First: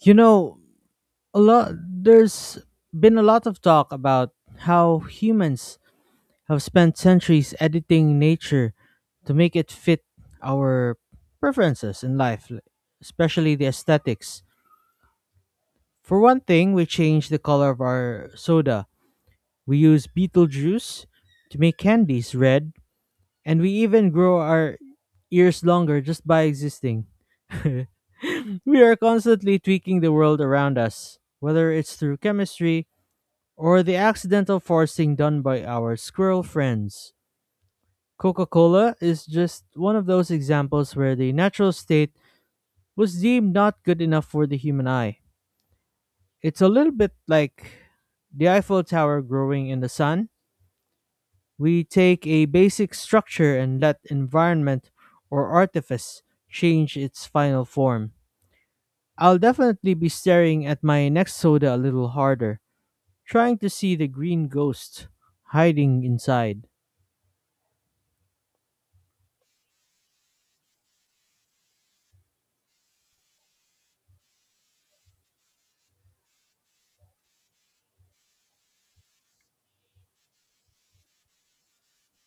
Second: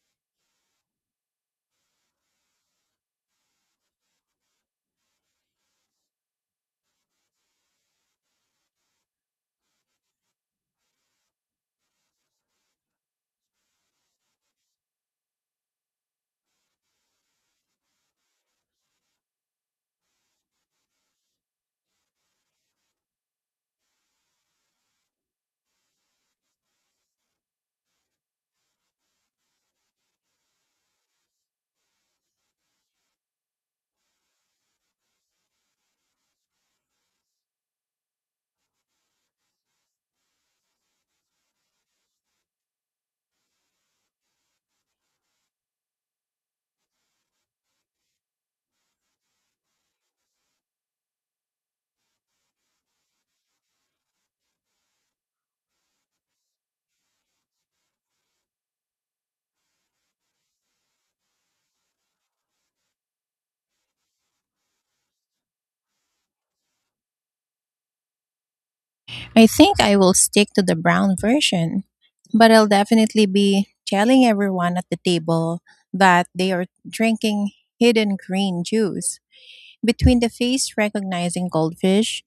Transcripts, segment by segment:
You know, a lot there's been a lot of talk about how humans have spent centuries editing nature to make it fit our preferences in life, especially the aesthetics. For one thing, we change the color of our soda. We use beetle juice to make candies red, and we even grow our ears longer just by existing. We are constantly tweaking the world around us, whether it's through chemistry or the accidental forcing done by our squirrel friends. Coca Cola is just one of those examples where the natural state was deemed not good enough for the human eye. It's a little bit like the Eiffel Tower growing in the sun. We take a basic structure and let environment or artifice change its final form. I'll definitely be staring at my next soda a little harder, trying to see the green ghost hiding inside. I think I will stick to the brown version, but I'll definitely be telling everyone at the table that they are drinking hidden green juice. Between the face recognizing goldfish,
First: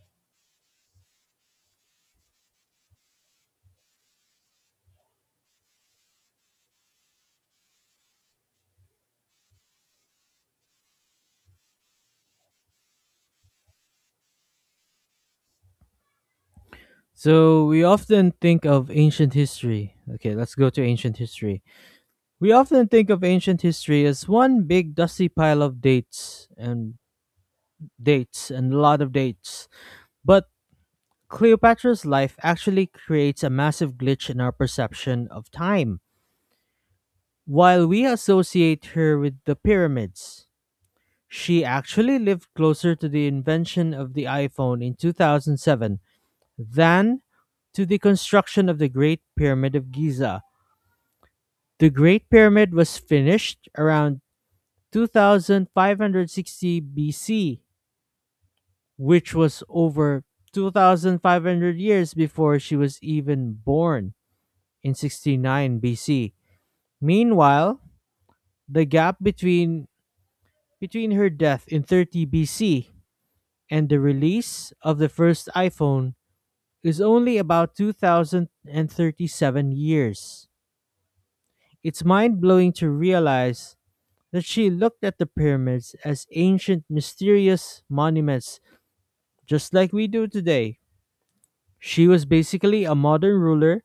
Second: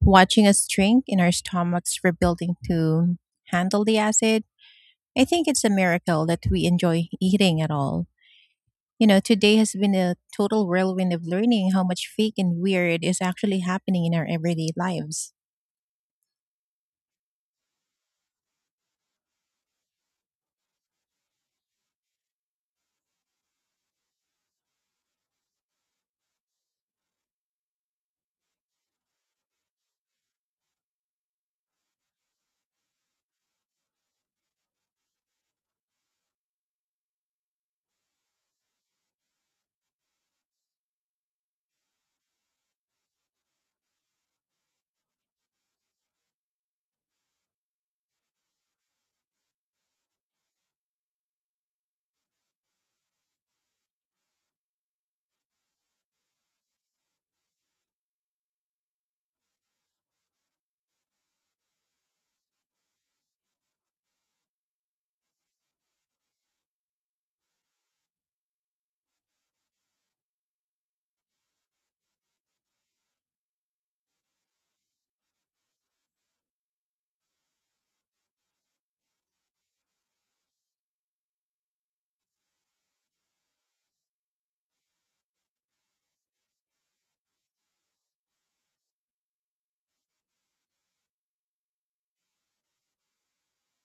watching us drink, and our stomachs rebuilding to handle the acid, I think it's a miracle that we enjoy eating at all. You know, today has been a total whirlwind of learning how much fake and weird is actually happening in our everyday lives. So we often think of ancient history. Okay, let's go to ancient history. We often think of ancient history as one big dusty pile of dates and dates and a lot of dates. But Cleopatra's life actually creates a massive glitch in our perception of time. While we associate her with the pyramids, she actually lived closer to the invention of the iPhone in 2007 than to the construction of the Great Pyramid of Giza. The Great Pyramid was finished around 2560 BC, which was over 2,500 years before she was even born in 69 BC. Meanwhile, the gap between her death in 30 BC and the release of the first iPhone is only about 2037 years. It's mind-blowing to realize that she looked at the pyramids as ancient, mysterious monuments, just like we do today. She was basically a modern ruler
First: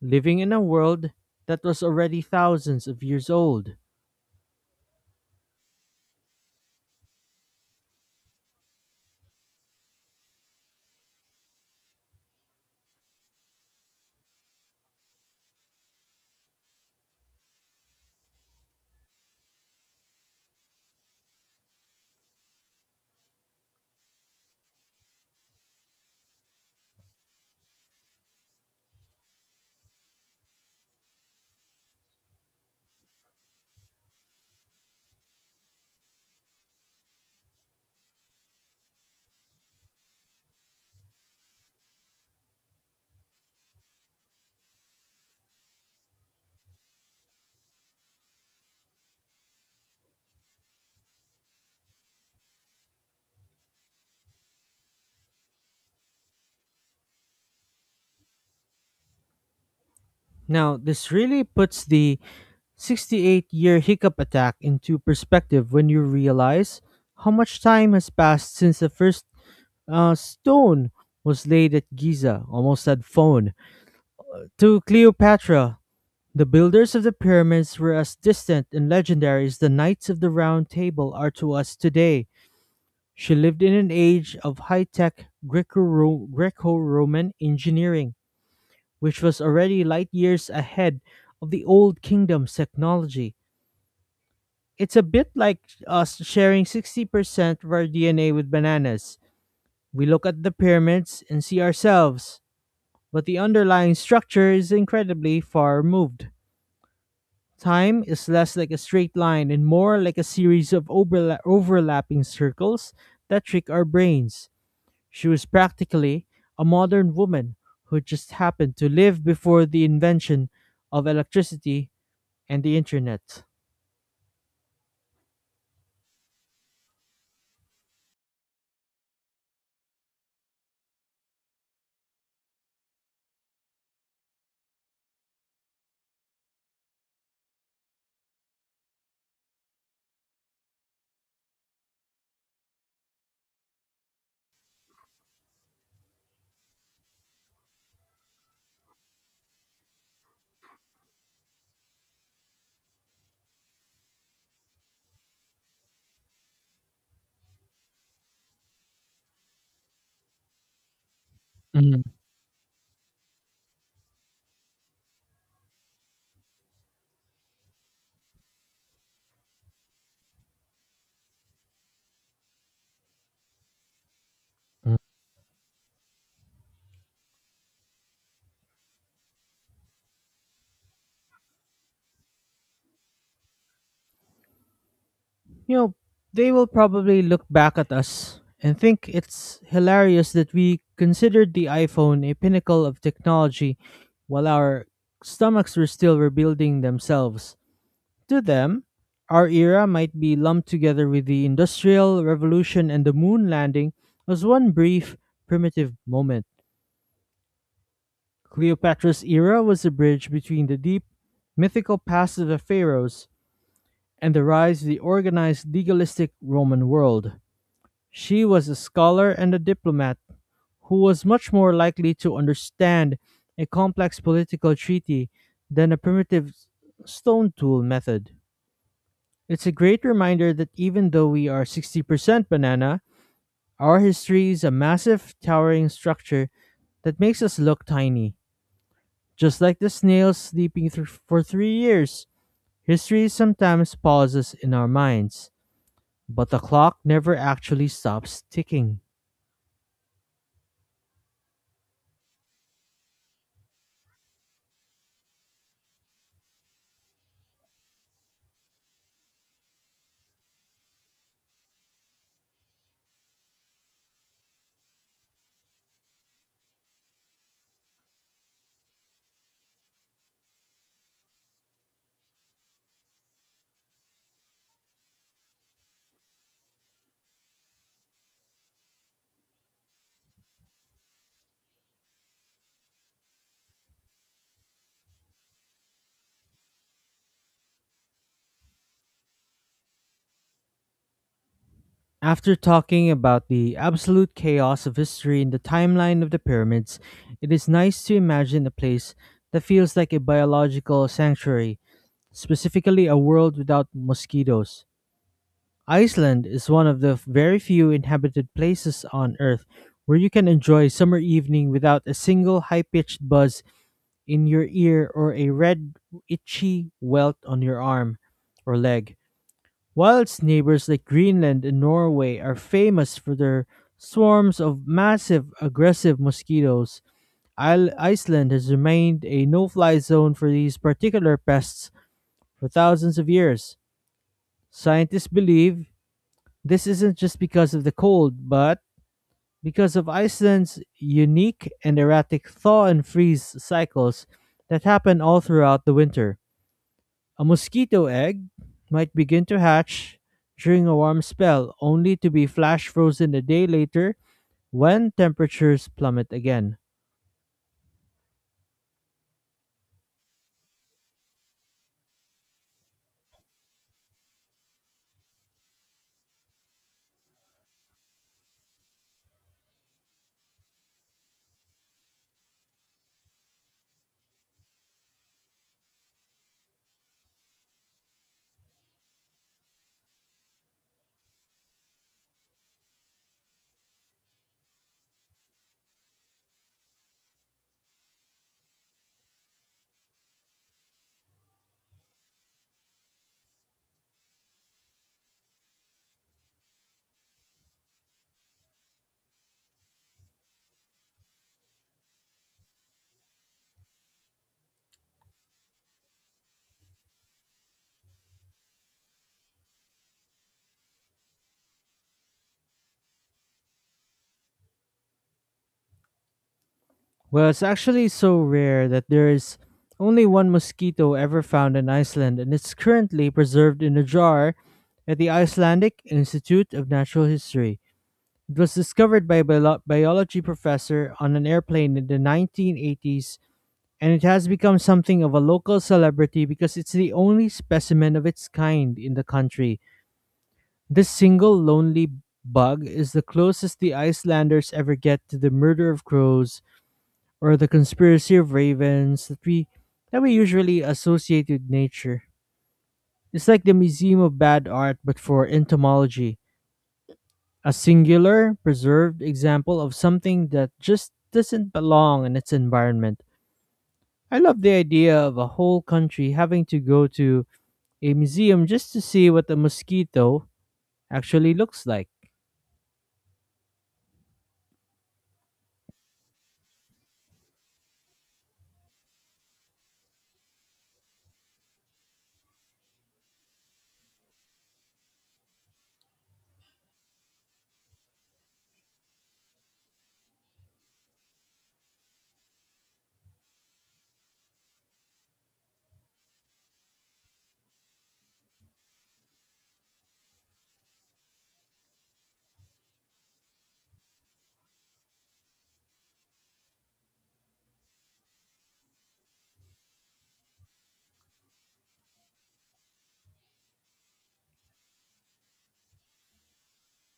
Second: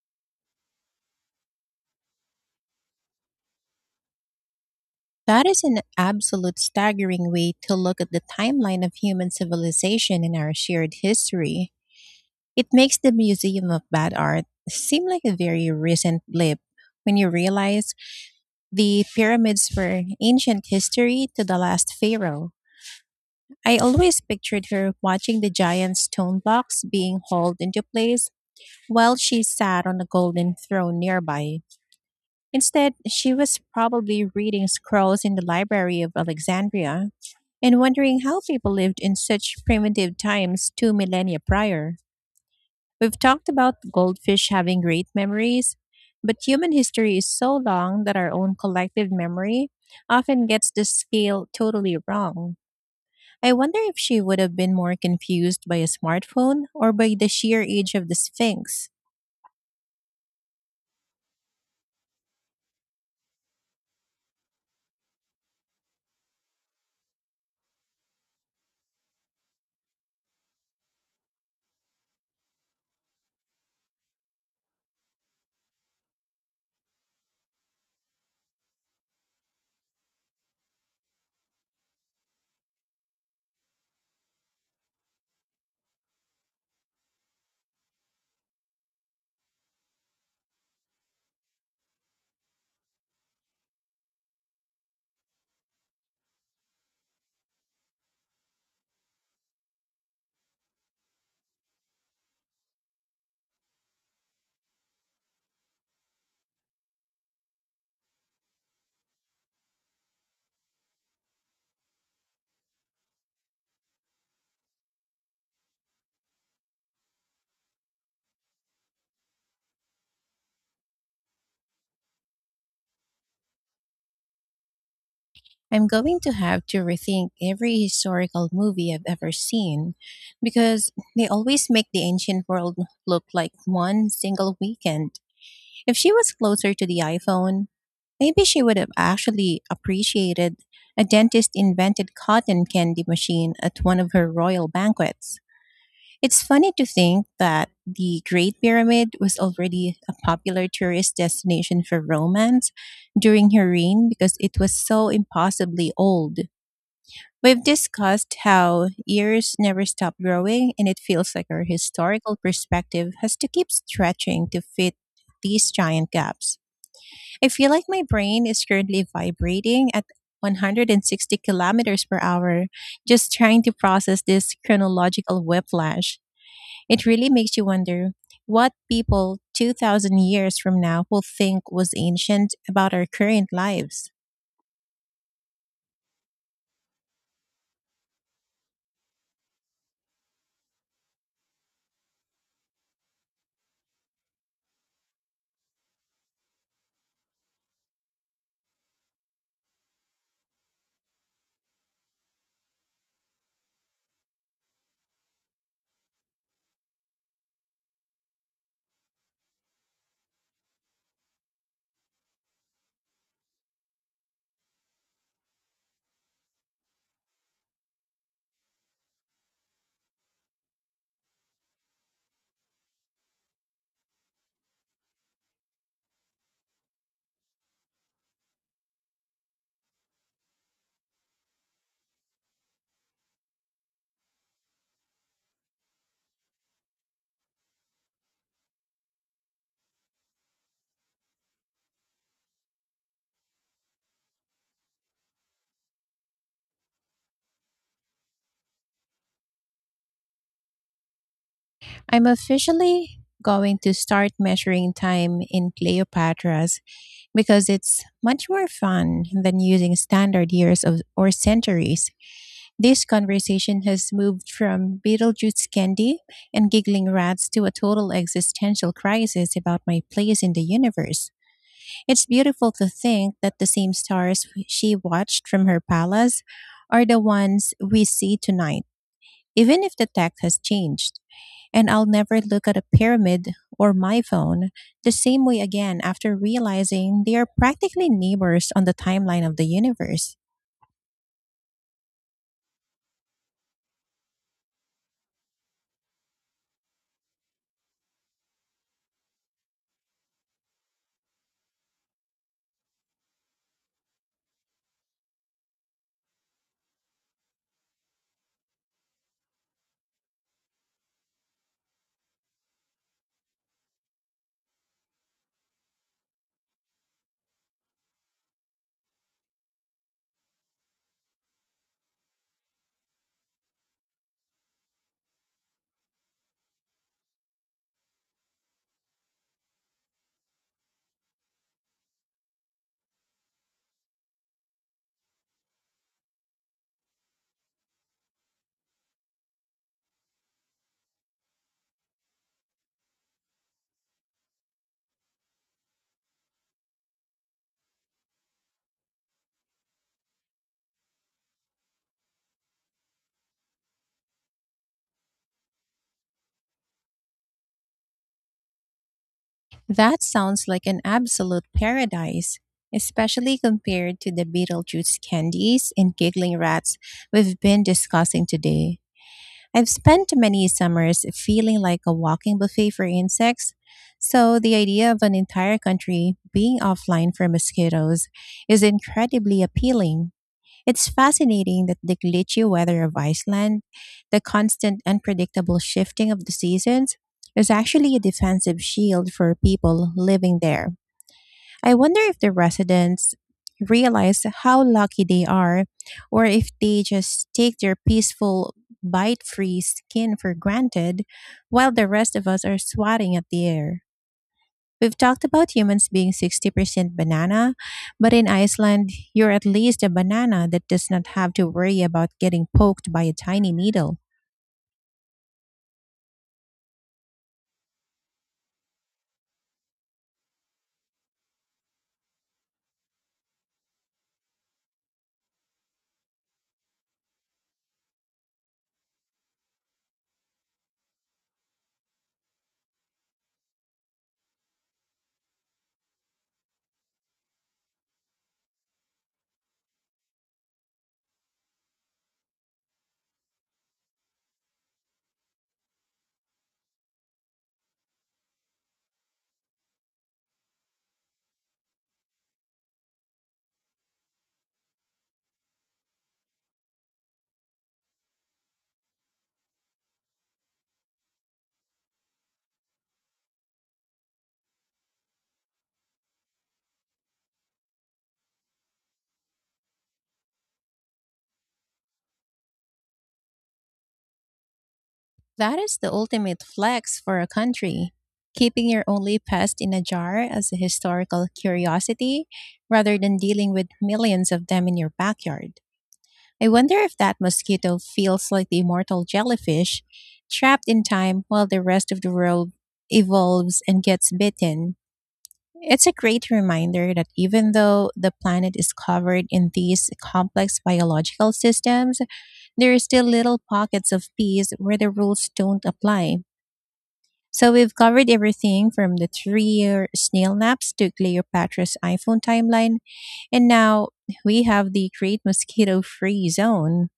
living in a world that was already thousands of years old. That is an absolute staggering way to look at the timeline of human civilization in our shared history. It makes the Museum of Bad Art seem like a very recent blip when you realize the pyramids were ancient history to the last pharaoh. I always pictured her watching the giant stone blocks being hauled into place while she sat on a golden throne nearby. Instead, she was probably reading scrolls in the Library of Alexandria and wondering how people lived in such primitive times 2 millennia prior. We've talked about goldfish having great memories, but human history is so long that our own collective memory often gets the scale totally wrong. I wonder if she would have been more confused by a smartphone or by the sheer age of the Sphinx. Now, this really puts the 68-year hiccup attack into perspective when you realize how much time has passed since the first stone was laid at Giza, almost said phone, to Cleopatra. The builders of the pyramids were as distant and legendary as the Knights of the Round Table are to us today. She lived in an age of high tech Greco Roman engineering, which was already light years ahead of the Old Kingdom's technology. It's a bit like us sharing 60% of our DNA with bananas. We look at the pyramids and see ourselves, but the underlying structure is incredibly far removed. Time is less like a straight line and more like a series of overlapping circles that trick our brains. She was practically a modern woman who just happened to live before the invention of electricity and the internet. I'm going to have to rethink every historical movie I've ever seen, because they always make the ancient world look like one single weekend. If she was closer to the iPhone, maybe she would have actually appreciated a dentist invented cotton candy machine at one of her royal banquets. It's funny to think that the Great Pyramid was already a popular tourist destination for romance during her reign because it was so impossibly old. We've discussed how years never stop growing, and it feels like our Mhm. historical perspective has to keep stretching to fit these giant gaps. I feel like my brain is currently vibrating at 160 kilometers per hour, just trying to process this Mhm. chronological whiplash. It really makes you wonder what people 2,000 years from now will think was ancient about our current lives. You know, they will probably look back at us and think it's hilarious that we considered the iPhone a pinnacle of technology while our stomachs were still rebuilding themselves. To them, our era might be lumped together with the Industrial Revolution and the moon landing as one brief, primitive moment. Cleopatra's era was a bridge between the deep, mythical past of the pharaohs and the rise of the organized, legalistic Roman world. She was a scholar and a diplomat who was much more likely to understand a complex political treaty than a primitive stone tool method. It's a great reminder that even though we are 60% banana, our history is a massive, towering structure that makes us look tiny. Just like the snails sleeping thr for 3 years, history sometimes pauses in our minds, but the clock never actually stops ticking. I'm officially going to start measuring time in Cleopatra's, because it's much more fun than using standard years of, or centuries. This conversation has moved from Beetlejuice candy and giggling rats to a total existential crisis about my place in the universe. It's beautiful to think that the same stars she watched from her palace are the ones we see tonight, even if the tech has changed. And I'll never look at a pyramid or my phone the same way again, after realizing they are practically neighbors on the timeline of the universe. After talking about the absolute chaos of history in the timeline of the pyramids, it is nice to imagine a place that feels like a biological sanctuary, specifically a world without mosquitoes. Iceland is one of the very few inhabited places on Earth where you can enjoy summer evening without a single high pitched buzz in your ear, or a red, itchy welt on your arm or leg. While its neighbors like Greenland and Norway are famous for their swarms of massive, aggressive mosquitoes, Iceland has remained a no fly zone for these particular pests for thousands of years. Scientists believe this isn't just because of the cold, but because of Iceland's unique and erratic thaw and freeze cycles that happen all throughout the winter. A mosquito egg might begin to hatch during a warm spell, only to be flash frozen a day later when temperatures plummet again. That sounds like an absolute paradise, especially compared to the Beetlejuice candies and giggling rats we've been discussing today. I've spent many summers feeling like a walking buffet for insects, so the idea of an entire country being offline for mosquitoes is incredibly appealing. It's fascinating that the glitchy weather of Iceland, the constant unpredictable shifting of the seasons, is actually a defensive shield for people living there. I wonder if the residents realize how lucky they are, or if they just take their peaceful bite-free skin for granted while the rest of us are swatting at the air. We've talked about humans being 60% banana, but in Iceland, you're at least a banana that does not have to worry about getting poked by a tiny needle. Well, it's actually so rare that there is only one mosquito ever found in Iceland, and it's currently preserved in a jar at the Icelandic Institute of Natural History. It was discovered by a biology professor on an airplane in the 1980s, and it has become something of a local celebrity because it's the only specimen of its kind in the country. This single lonely bug is the closest the Icelanders ever get to the murder of crows or the conspiracy of ravens that we usually associate with nature. It's like the Museum of Bad Art but for entomology, a singular, preserved example of something that just doesn't belong in its environment. I love the idea of a whole country having to go to a museum just to see what a mosquito actually looks like. That is the ultimate flex for a country: keeping your only pest in a jar as a historical curiosity rather than dealing with millions of them in your backyard. I wonder if that mosquito feels like the immortal jellyfish, trapped in time while the rest of the world evolves and gets bitten. It's a great reminder that even though the planet is covered in these complex biological systems, there are still little pockets of peace where the rules don't apply. So we've covered everything from the three-year snail naps to Cleopatra's iPhone timeline, and now we have the great mosquito-free zone.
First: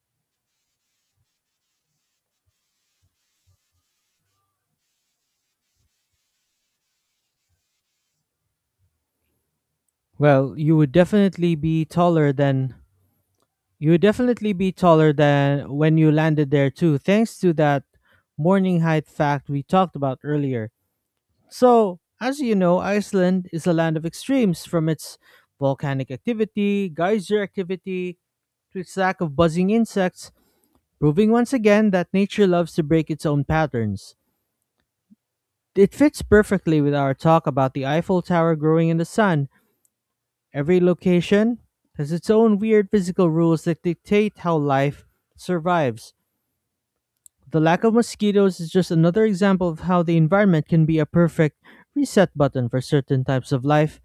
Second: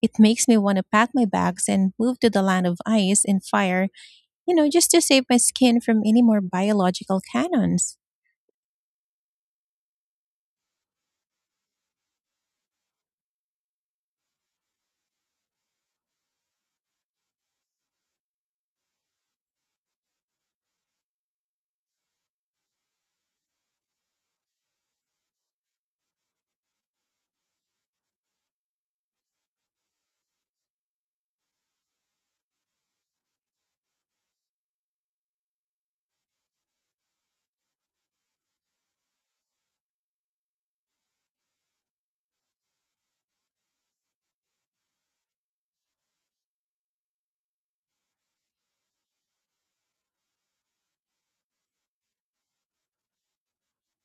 It makes me want to pack my bags and move to the land of ice and fire, you know, just to save my skin from any more biological cannons. Well, you would definitely be taller than when you landed there too, thanks to that morning height fact we talked about earlier. So, as you know, Iceland is a land of extremes, from its volcanic activity, geyser activity, to its lack of buzzing insects, proving once again that nature loves to break its own patterns. It fits perfectly with our talk about the Eiffel Tower growing in the sun. Every location has its own weird physical rules that dictate how life survives. The lack of mosquitoes is just another example of how the environment can be a perfect reset button for certain types of life.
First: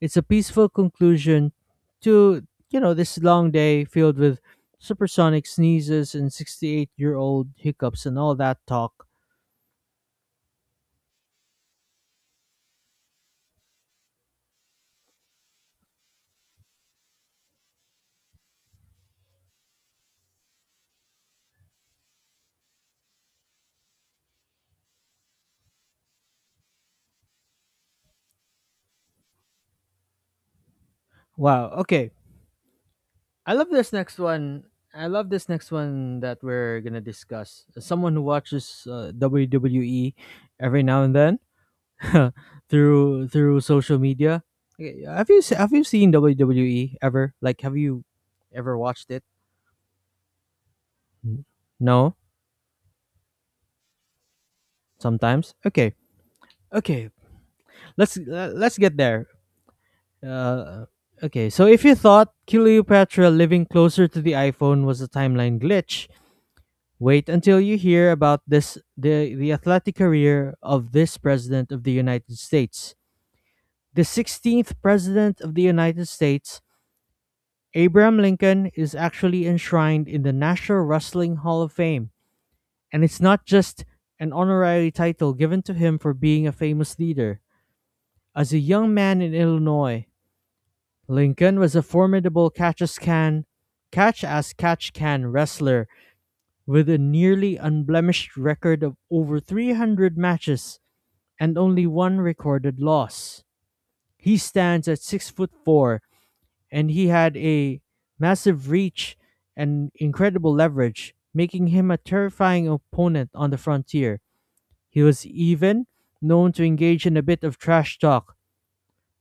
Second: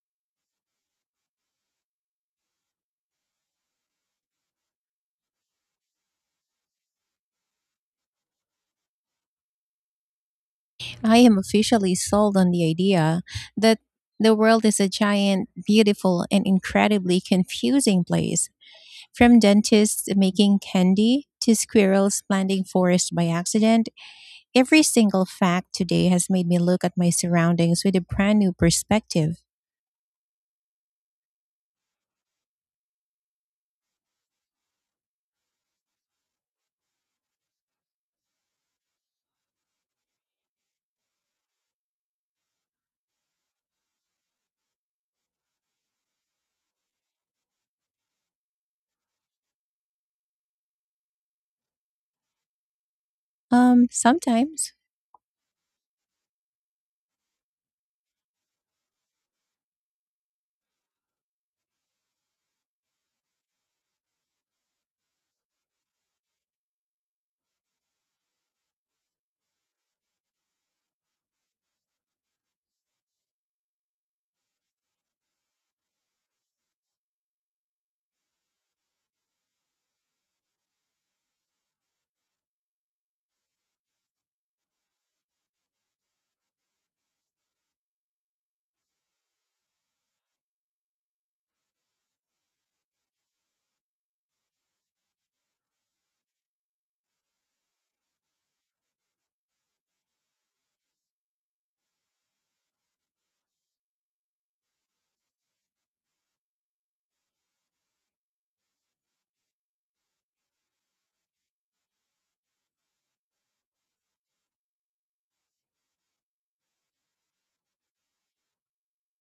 It's a peaceful conclusion to, this long day filled with supersonic sneezes and 68-year-old hiccups and all that talk. I am officially sold on the idea that the world is a giant, beautiful, and incredibly confusing place. From dentists making candy to squirrels planting forests by accident, every single fact today has made me look at my surroundings with a brand new perspective. Wow. Okay. I love this next one. I love this next one that we're going to discuss. As someone who watches WWE every now and then, through social media. Okay, have you have you seen WWE ever? Like, have you ever watched it? N- No, Sometimes. sometimes. Okay, okay. Let's let's get there. Uh, okay. So if you thought Cleopatra living closer to the iPhone was a timeline glitch, wait until you hear about this, the athletic career of this president of the United States. The 16th president of the United States, Abraham Lincoln, is actually enshrined in the National Wrestling Hall of Fame, and it's not just an honorary title given to him for being a famous leader. As a young man in Illinois, Lincoln was a formidable catch as catch can wrestler with a nearly unblemished record of over 300 matches and only one recorded loss. He stands at 6 foot 4 and he had a massive reach and incredible leverage, making him a terrifying opponent on the frontier. He was even known to engage in a bit of trash talk,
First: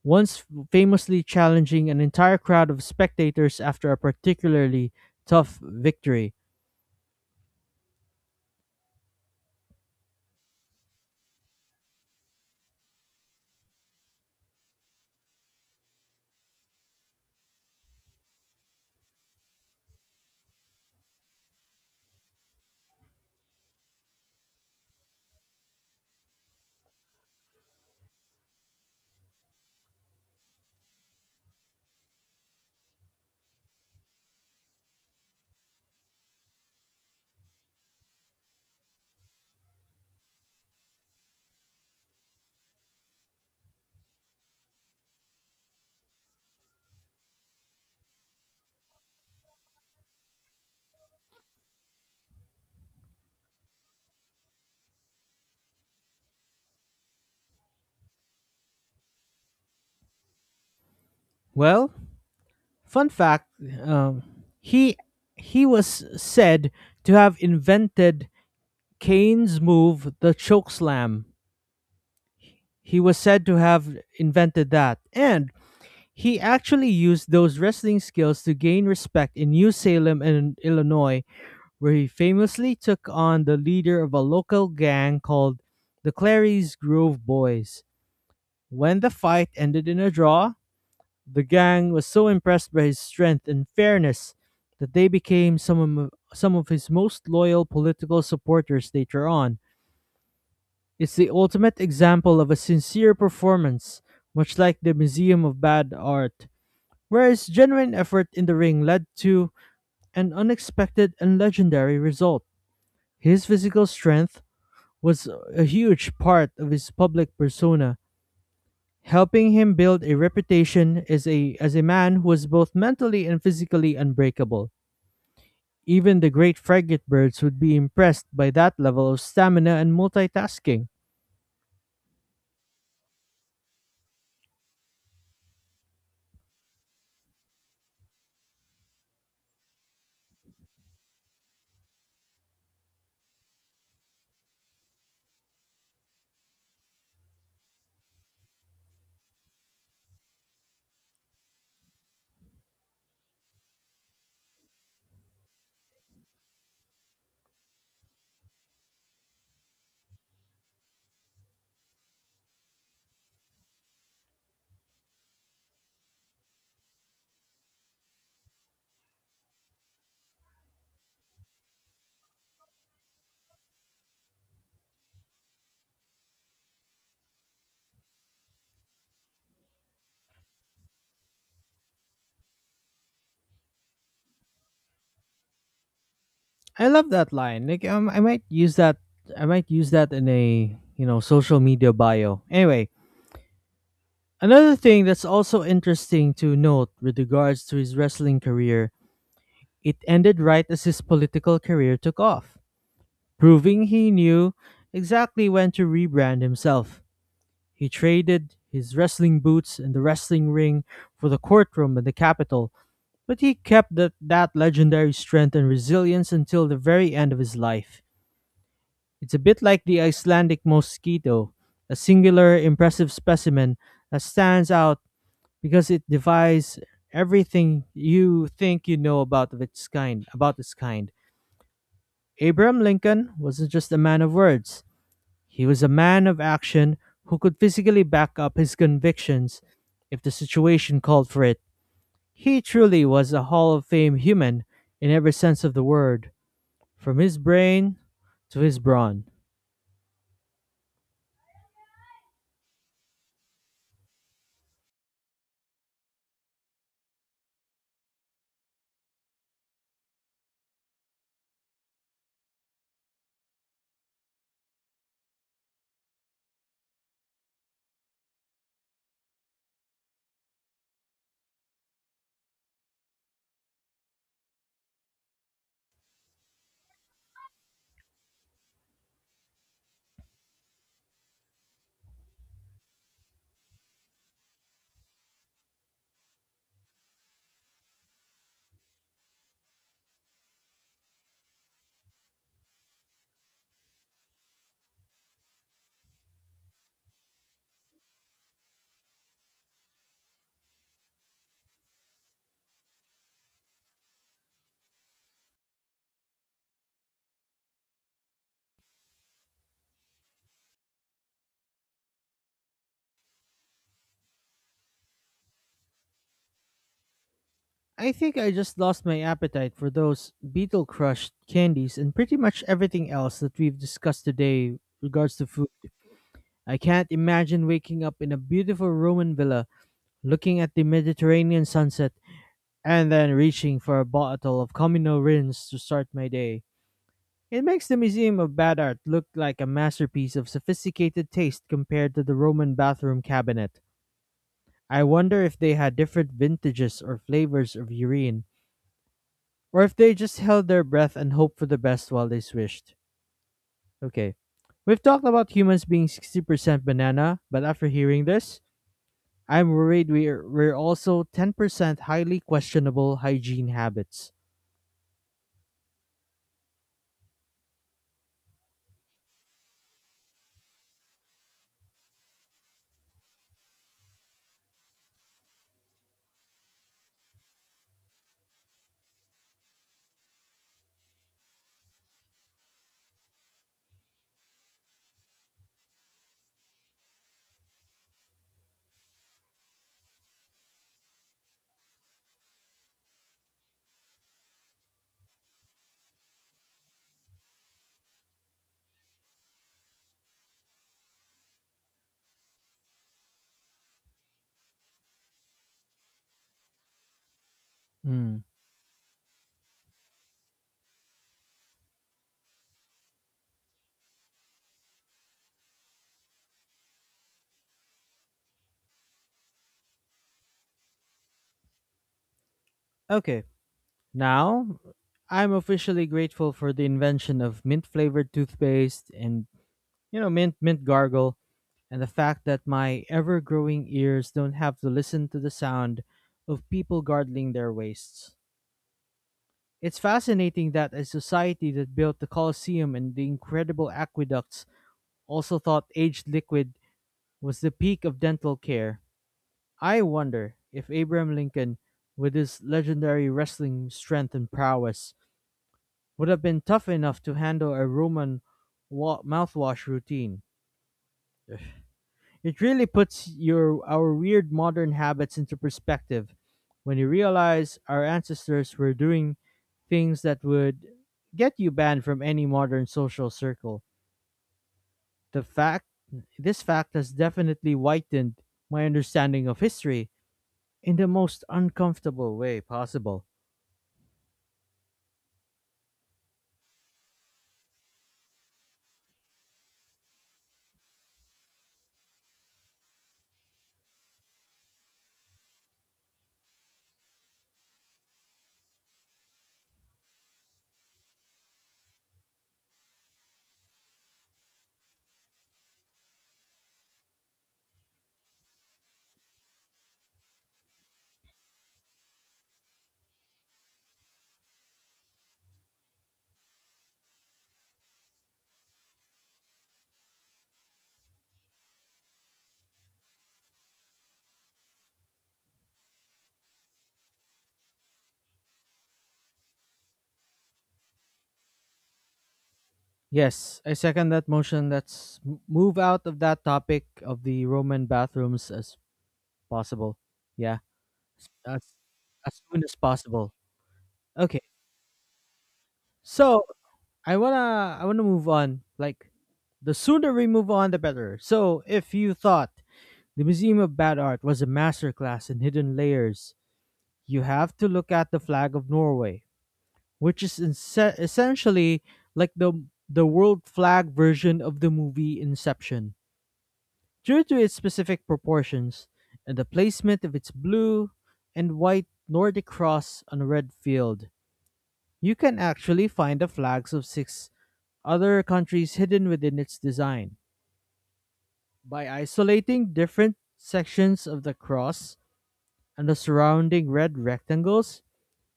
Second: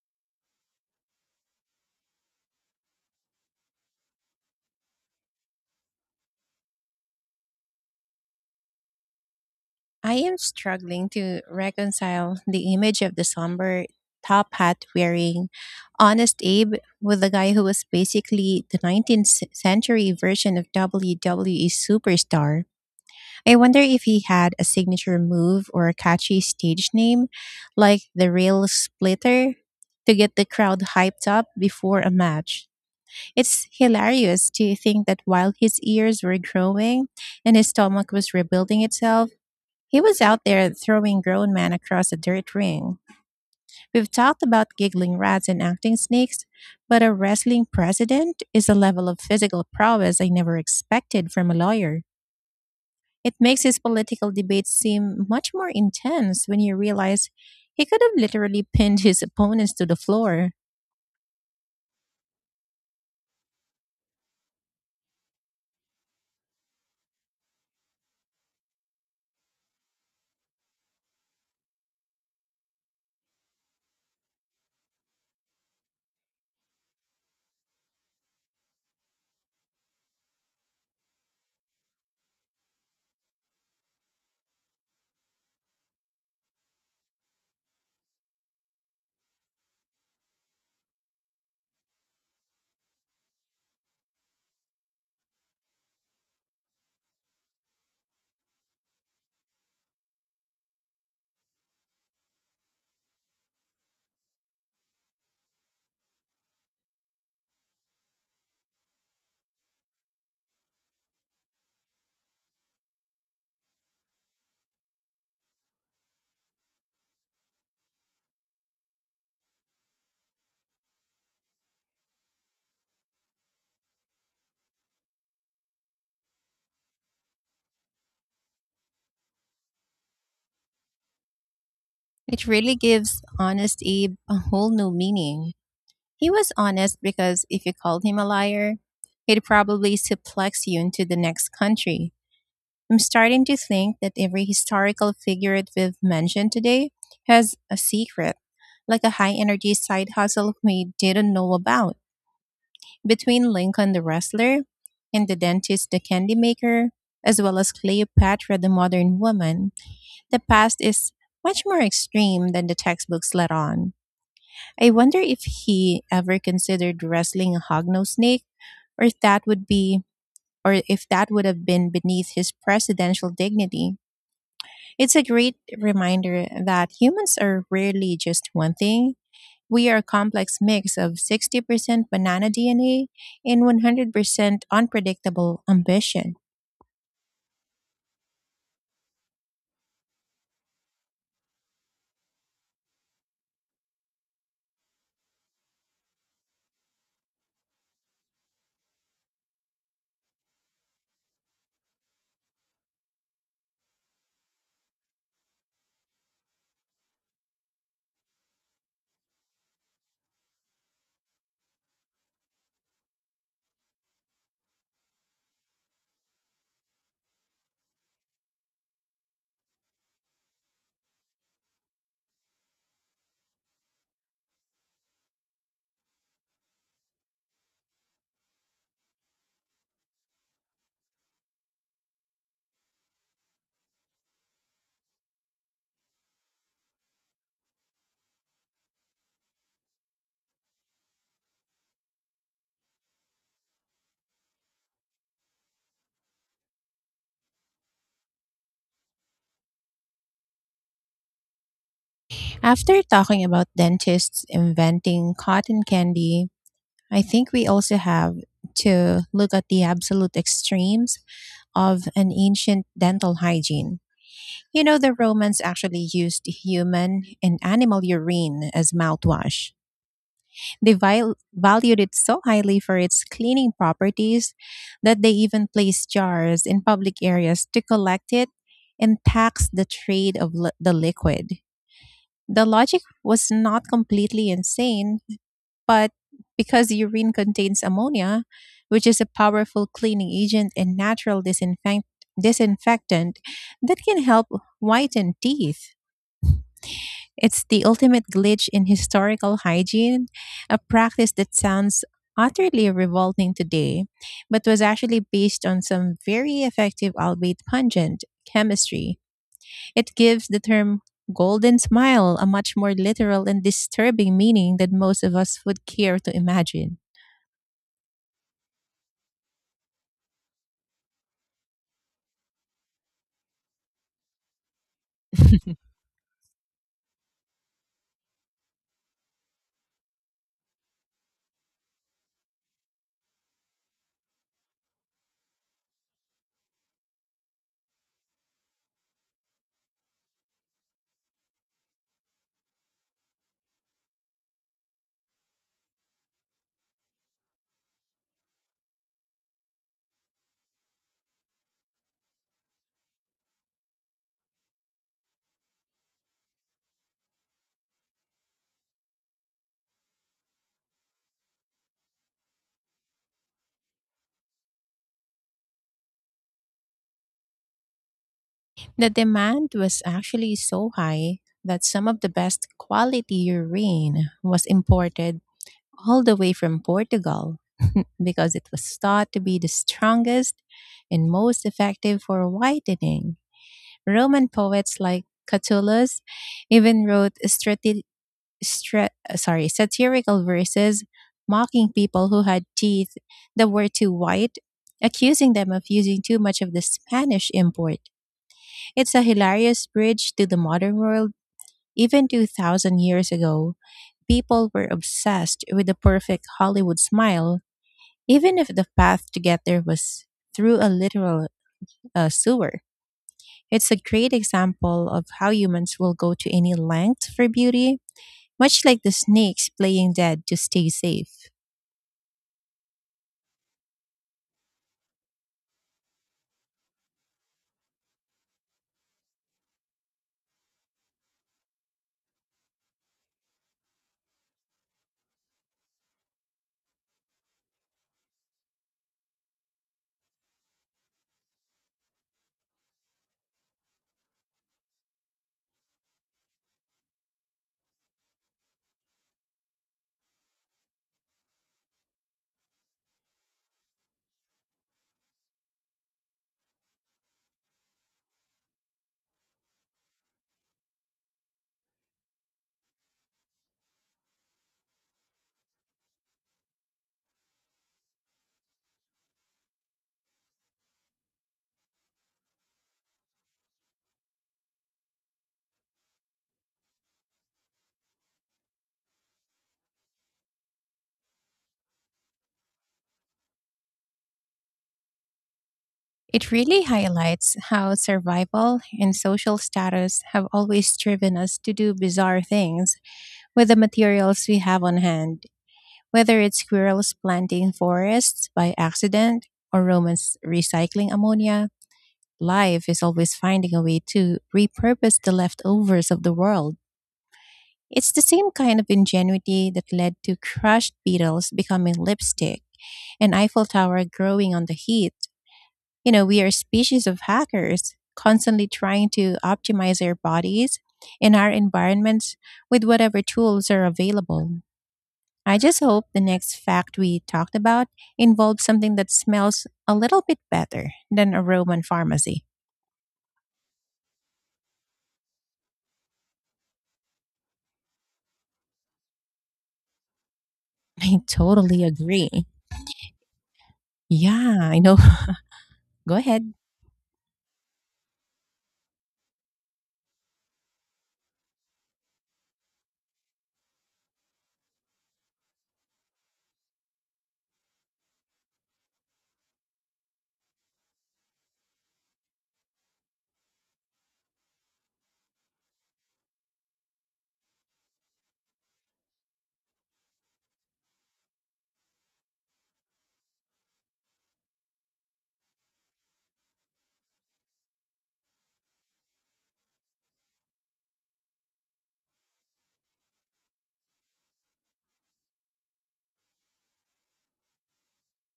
once famously challenging an entire crowd of spectators after a particularly tough victory. I am struggling to reconcile the image of the somber, top hat wearing Honest Abe with the guy who was basically the 19th century version of WWE superstar. I wonder if he had a signature move or a catchy stage name like the Rail Splitter to get the crowd hyped up before a match. It's hilarious to think that while his ears were growing and his stomach was rebuilding itself, he was out there throwing grown men across a dirt ring. We've talked about giggling rats and acting snakes, but a wrestling president is a level of physical prowess I never expected from a lawyer. It makes his political debates seem much more intense when you realize he could have literally pinned his opponents to the floor. Well, fun fact: um, he he was said to have invented Kane's move, the chokeslam. He was said to have invented that, and he actually used those wrestling skills to gain respect in New Salem in Illinois, where he famously took on the leader of a local gang called the Clary's Grove Boys. When the fight ended in a draw, the gang was so impressed by his strength and fairness that they became some of his most loyal political supporters later on. It's the ultimate example of a sincere performance, much like the Museum of Bad Art, where his genuine effort in the ring led to an unexpected and legendary result. His physical strength was a huge part of his public persona, helping him build a reputation as a man who was both mentally and physically unbreakable. Even the great frigatebirds would be impressed by that level of stamina and multitasking. It really gives Honest Abe a whole new meaning. He was honest because if you called him a liar, he'd probably suplex you into the next country. I'm starting to think that every historical figure that we've mentioned today has a secret, like a high energy side hustle we didn't know about. Between Lincoln the wrestler and the dentist the candy maker, as well as Cleopatra the modern woman, the past is much more extreme than the textbooks let on. I wonder if he ever considered wrestling a hognose snake, or if that would be or if that would have been beneath his presidential dignity. It's a great reminder that humans are rarely just one thing. We are a complex mix of 60% banana DNA and 100% unpredictable ambition. I love that line. Like I might use that. I might use that in a social media bio. Anyway, another thing that's also interesting to note with regards to his wrestling career, it ended right as his political career took off, proving he knew exactly when to rebrand himself. He traded his wrestling boots and the wrestling ring for the courtroom and the Capitol, but he kept that legendary strength and resilience until the very end of his life. It's a bit like the Icelandic mosquito, a singular, impressive specimen that stands out because it defies everything you think you know about of its kind. About its kind, Abraham Lincoln wasn't just a man of words; he was a man of action who could physically back up his convictions if the situation called for it. He truly was a Hall of Fame human in every sense of the word, from his brain to his brawn. After talking about dentists inventing cotton candy, I think we also have to look at the absolute extremes of an ancient dental hygiene. You know, the Romans actually used human and animal urine as mouthwash. They valued it so highly for its cleaning properties that they even placed jars in public areas to collect it and tax the trade of the liquid. The logic was not completely insane, but because urine contains ammonia, which is a powerful cleaning agent and natural disinfectant that can help whiten teeth. It's the ultimate glitch in historical hygiene, a practice that sounds utterly revolting today, but was actually based on some very effective, albeit pungent, chemistry. It gives the term golden smile a much more literal and disturbing meaning than most of us would care to imagine. I think I just lost my appetite for those beetle crushed candies and pretty much everything else that we've discussed today regards to food. I can't imagine waking up in a beautiful Roman villa, looking at the Mediterranean sunset, and then reaching for a bottle of Camino Rins to start my day. It makes the Museum of Bad Art look like a masterpiece of sophisticated taste compared to the Roman bathroom cabinet. I wonder if they had different vintages or flavors of urine or if they just held their breath and hoped for the best while they swished. Okay. We've talked about humans being 60% banana, but after hearing this, I'm worried we're also 10% highly questionable hygiene habits. The demand was actually so high that some of the best quality urine was imported all the way from Portugal because it was thought to be the strongest and most effective for whitening. Roman poets like Catullus even wrote sorry, satirical verses mocking people who had teeth that were too white, accusing them of using too much of the Spanish import. It's a hilarious bridge to the modern world. Even 2,000 years ago, people were obsessed with the perfect Hollywood smile, Mm. even if the path to get there was through a literal sewer. It's a great example of how humans will go to any length for beauty, much like the snakes playing dead to stay safe. Okay, now I'm officially grateful for the invention of mint flavored toothpaste and, you know, mint gargle, and the fact that my ever growing ears don't have to listen to the sound of people gargling their waists. It's fascinating that a society that built the Colosseum and the incredible aqueducts also thought aged liquid was the peak of dental care. I wonder if Abraham Lincoln, with his legendary wrestling strength and prowess, would have been tough enough to handle a Roman mouthwash routine. It really puts your our weird modern habits into perspective when you realize our ancestors were doing things that would get you banned from any modern social circle. The fact this fact has definitely widened my understanding of history in the most uncomfortable way possible. It really highlights how survival and social status have always driven us to do bizarre things with the materials we have on hand. Whether it's squirrels planting forests by accident or Romans recycling ammonia, life is always finding a way to repurpose the leftovers of the world. It's the same kind of ingenuity that led to crushed beetles becoming lipstick and Eiffel Tower growing on the heat. You know, we are a species of hackers, constantly trying to optimize our bodies and our environments with whatever tools are available. I just hope the next fact we talked about involves something that smells a little bit better than a Roman pharmacy. Yes, I second that motion. Let's move out of that topic of the Roman bathrooms as possible. Yeah, I as totally as agree. soon as possible. Okay. Yeah, I know. Go So, ahead. I wanna move on. Like the sooner we move on the better. So if you thought the Museum of Bad Art was a masterclass in hidden layers, you have to look at the flag of Norway, which is essentially like the world flag version of the movie Inception. Due to its specific proportions and the placement of its blue and white Nordic cross on a red field, you can actually find the flags of six other countries hidden within its design. By isolating different sections of the cross and the surrounding red rectangles,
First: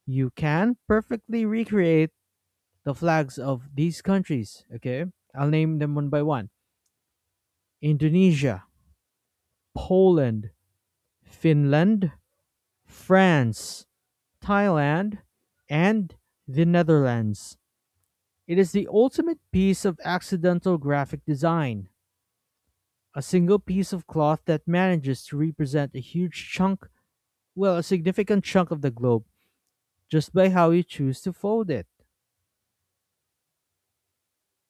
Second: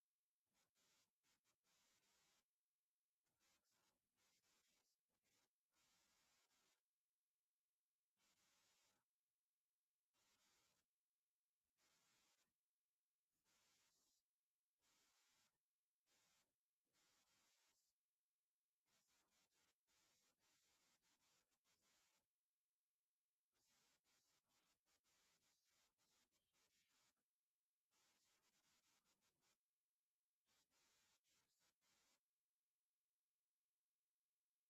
you can perfectly recreate the flags of these countries. Okay, I'll name them one by one: Indonesia, Poland, Finland, France, Thailand, and the Netherlands. It is the ultimate piece of accidental graphic design, a single piece of cloth that manages to represent a huge chunk, well, a significant chunk of the globe, just by how you choose to fold it.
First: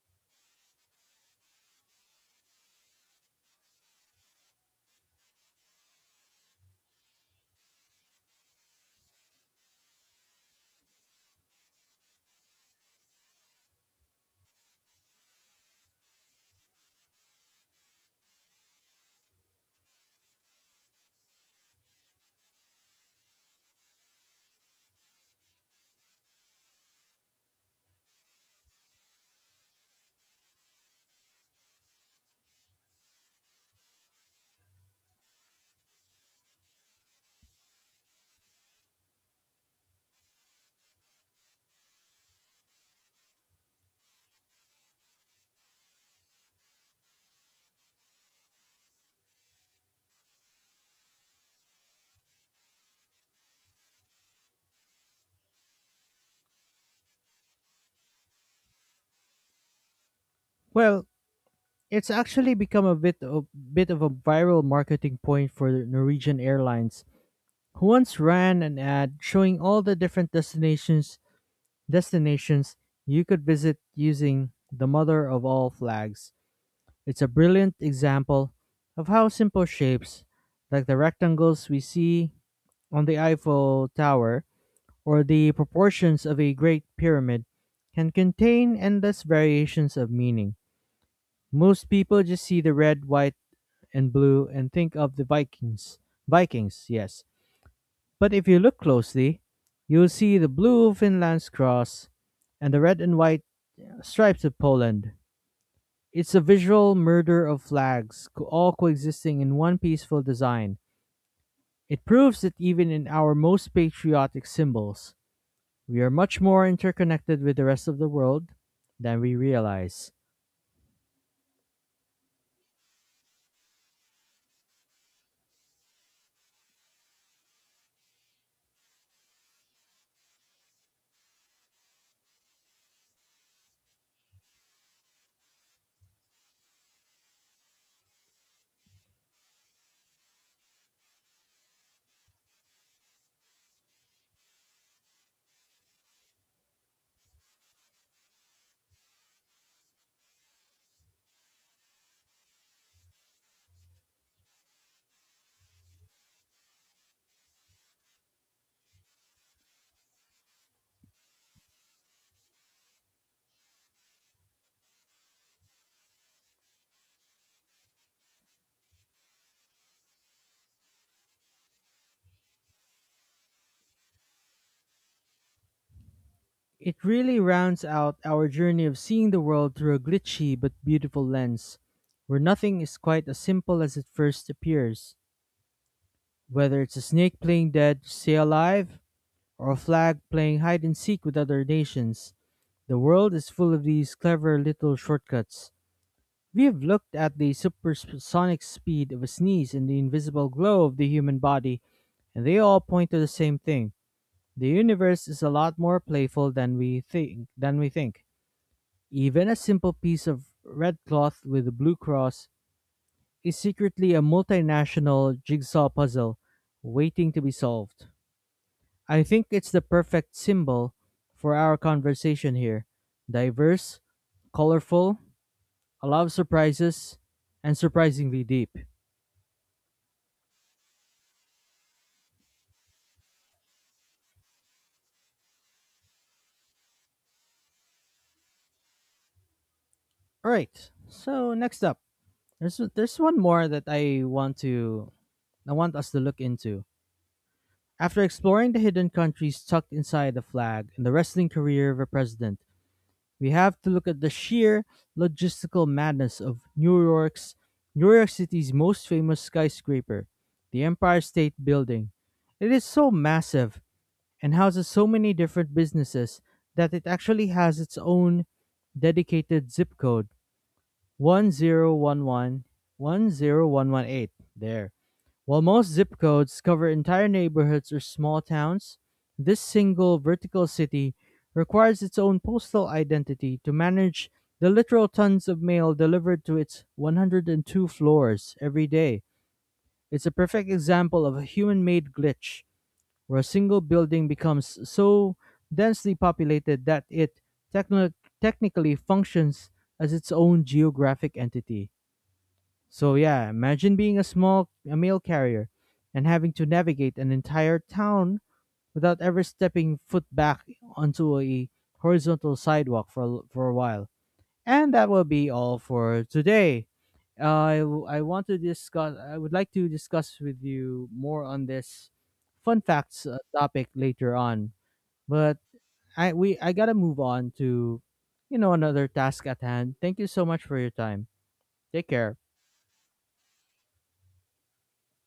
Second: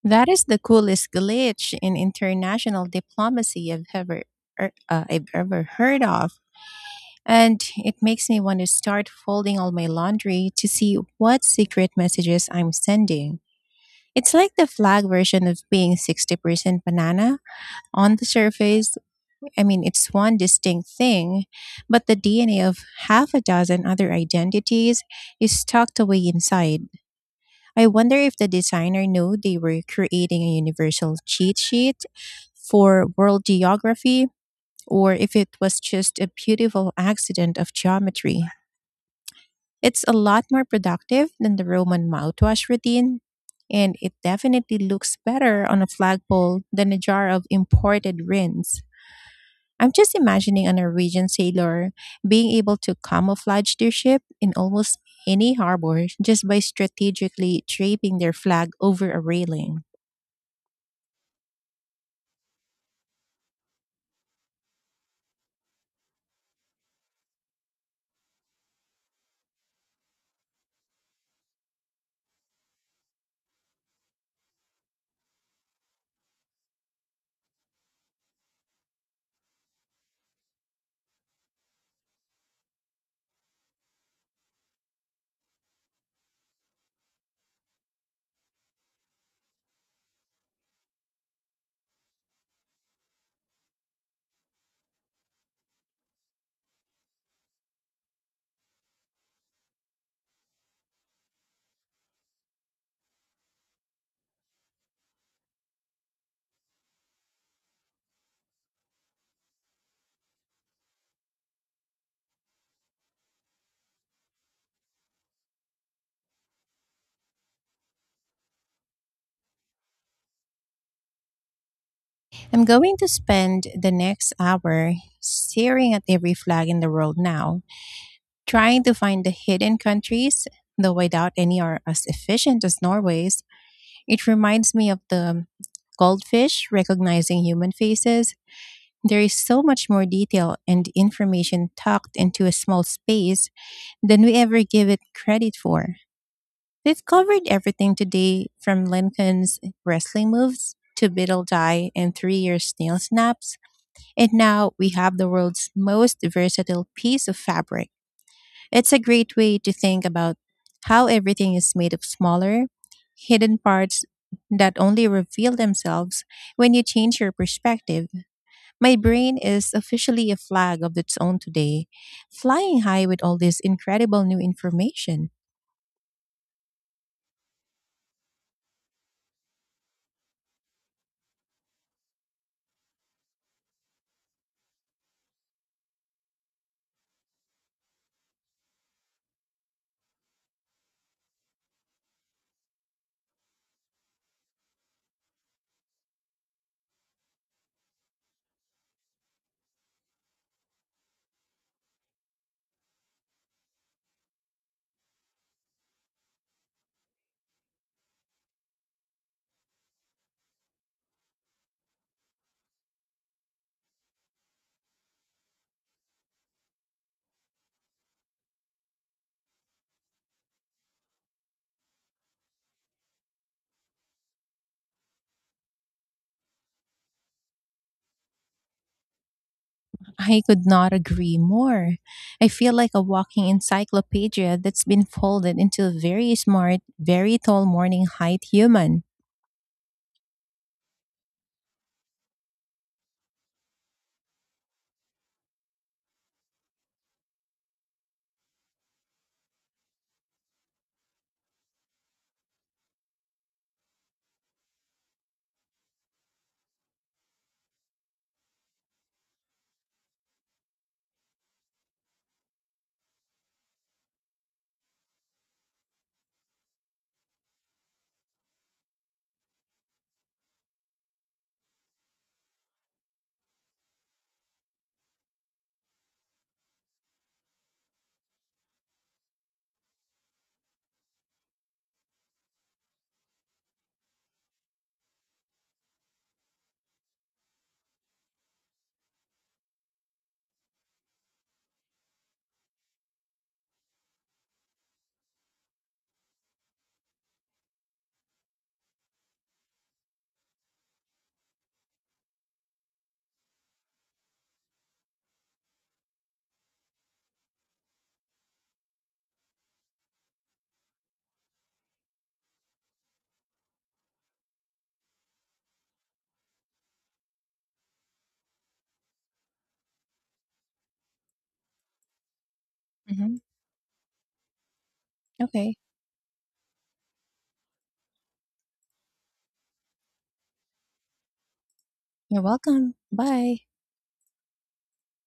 That is the coolest glitch in international diplomacy I've ever heard of, and it makes me want to start folding all my laundry to see what secret messages I'm sending. It's like the flag version of being 60% banana. On the surface, I mean, it's one distinct thing, but the DNA of half a dozen other identities is tucked away inside. I wonder if the designer knew they were creating a universal cheat sheet for world geography, or if it was just a beautiful accident of geometry. It's a lot more productive than the Roman mouthwash routine, and it definitely looks better on a flagpole than a jar of imported rinse. I'm just imagining a Norwegian sailor being able to camouflage their ship in almost any harbor just by strategically draping their flag over a railing. Well, it's actually become a bit of a viral marketing point for the Norwegian Airlines, who once ran an ad showing all the different destinations you could visit using the mother of all flags. It's a brilliant example of how simple shapes, like the rectangles we see on the Eiffel Tower, or the proportions of a great pyramid can contain endless variations of meaning. Most people just see the red, white, and blue and think of the Vikings. Vikings, yes. But if you look closely, you'll see the blue Finland's cross and the red and white stripes of Poland. It's a visual murder of flags, all coexisting in one peaceful design. It proves that even in our most patriotic symbols, we are much more interconnected with the rest of the world than we realize. I'm going to spend the next hour staring at every flag in the world now, trying to find the hidden countries, though I doubt any are as efficient as Norway's. It reminds me of the goldfish recognizing human faces. There is so much more detail and information tucked into a small space than we ever give it credit for. They've covered everything today from Lincoln's wrestling moves to Biddle Die and 3-year snail snaps, and now we have the world's most versatile piece of fabric. It's a great way to think about how everything is made of smaller, hidden parts that only reveal themselves when you change your perspective. My brain is officially a flag of its own today, flying high with all this incredible new information. It really rounds out our journey of seeing the world through a glitchy but beautiful lens, where nothing is quite as simple as it first appears. Whether it's a snake playing dead to stay alive, or a flag playing hide and seek with other nations, the world is full of these clever little shortcuts. We have looked at the supersonic speed of a sneeze and the invisible glow of the human body, and they all point to the same thing: the universe is a lot more playful than we think. Even a simple piece of red cloth with a blue cross is secretly a multinational jigsaw puzzle waiting to be solved. I think it's the perfect symbol for our conversation here. Diverse, colorful, a lot of surprises, and surprisingly deep. I could not agree more. I feel like a walking encyclopedia that's been folded into a very smart, very tall morning height human. All right. So next up, there's one more that I want us to look into. After exploring the hidden countries tucked inside the flag and the wrestling career of a president, we have to look at the sheer logistical madness of New York City's most famous skyscraper, the Empire State Building. It is so massive and houses so many different businesses that it actually has its own dedicated zip code, one zero one one, one zero one one eight. There, while most zip codes cover entire neighborhoods or small towns, this single vertical city requires its own postal identity to manage the literal tons of mail delivered to its 102 floors every day. It's a perfect example of a human made glitch where a single building becomes so densely populated that it techno- technically functions as its own geographic entity. So yeah, imagine being a mail carrier and having to navigate an entire town without ever stepping foot back onto a horizontal sidewalk for a while. And that will be all for today. I I want to discuss I would like to discuss with you more on this fun facts Hmm. Topic later on. But Okay. I got to move on to another task at hand. Thank you so much for your time. Take care. You're welcome. Bye.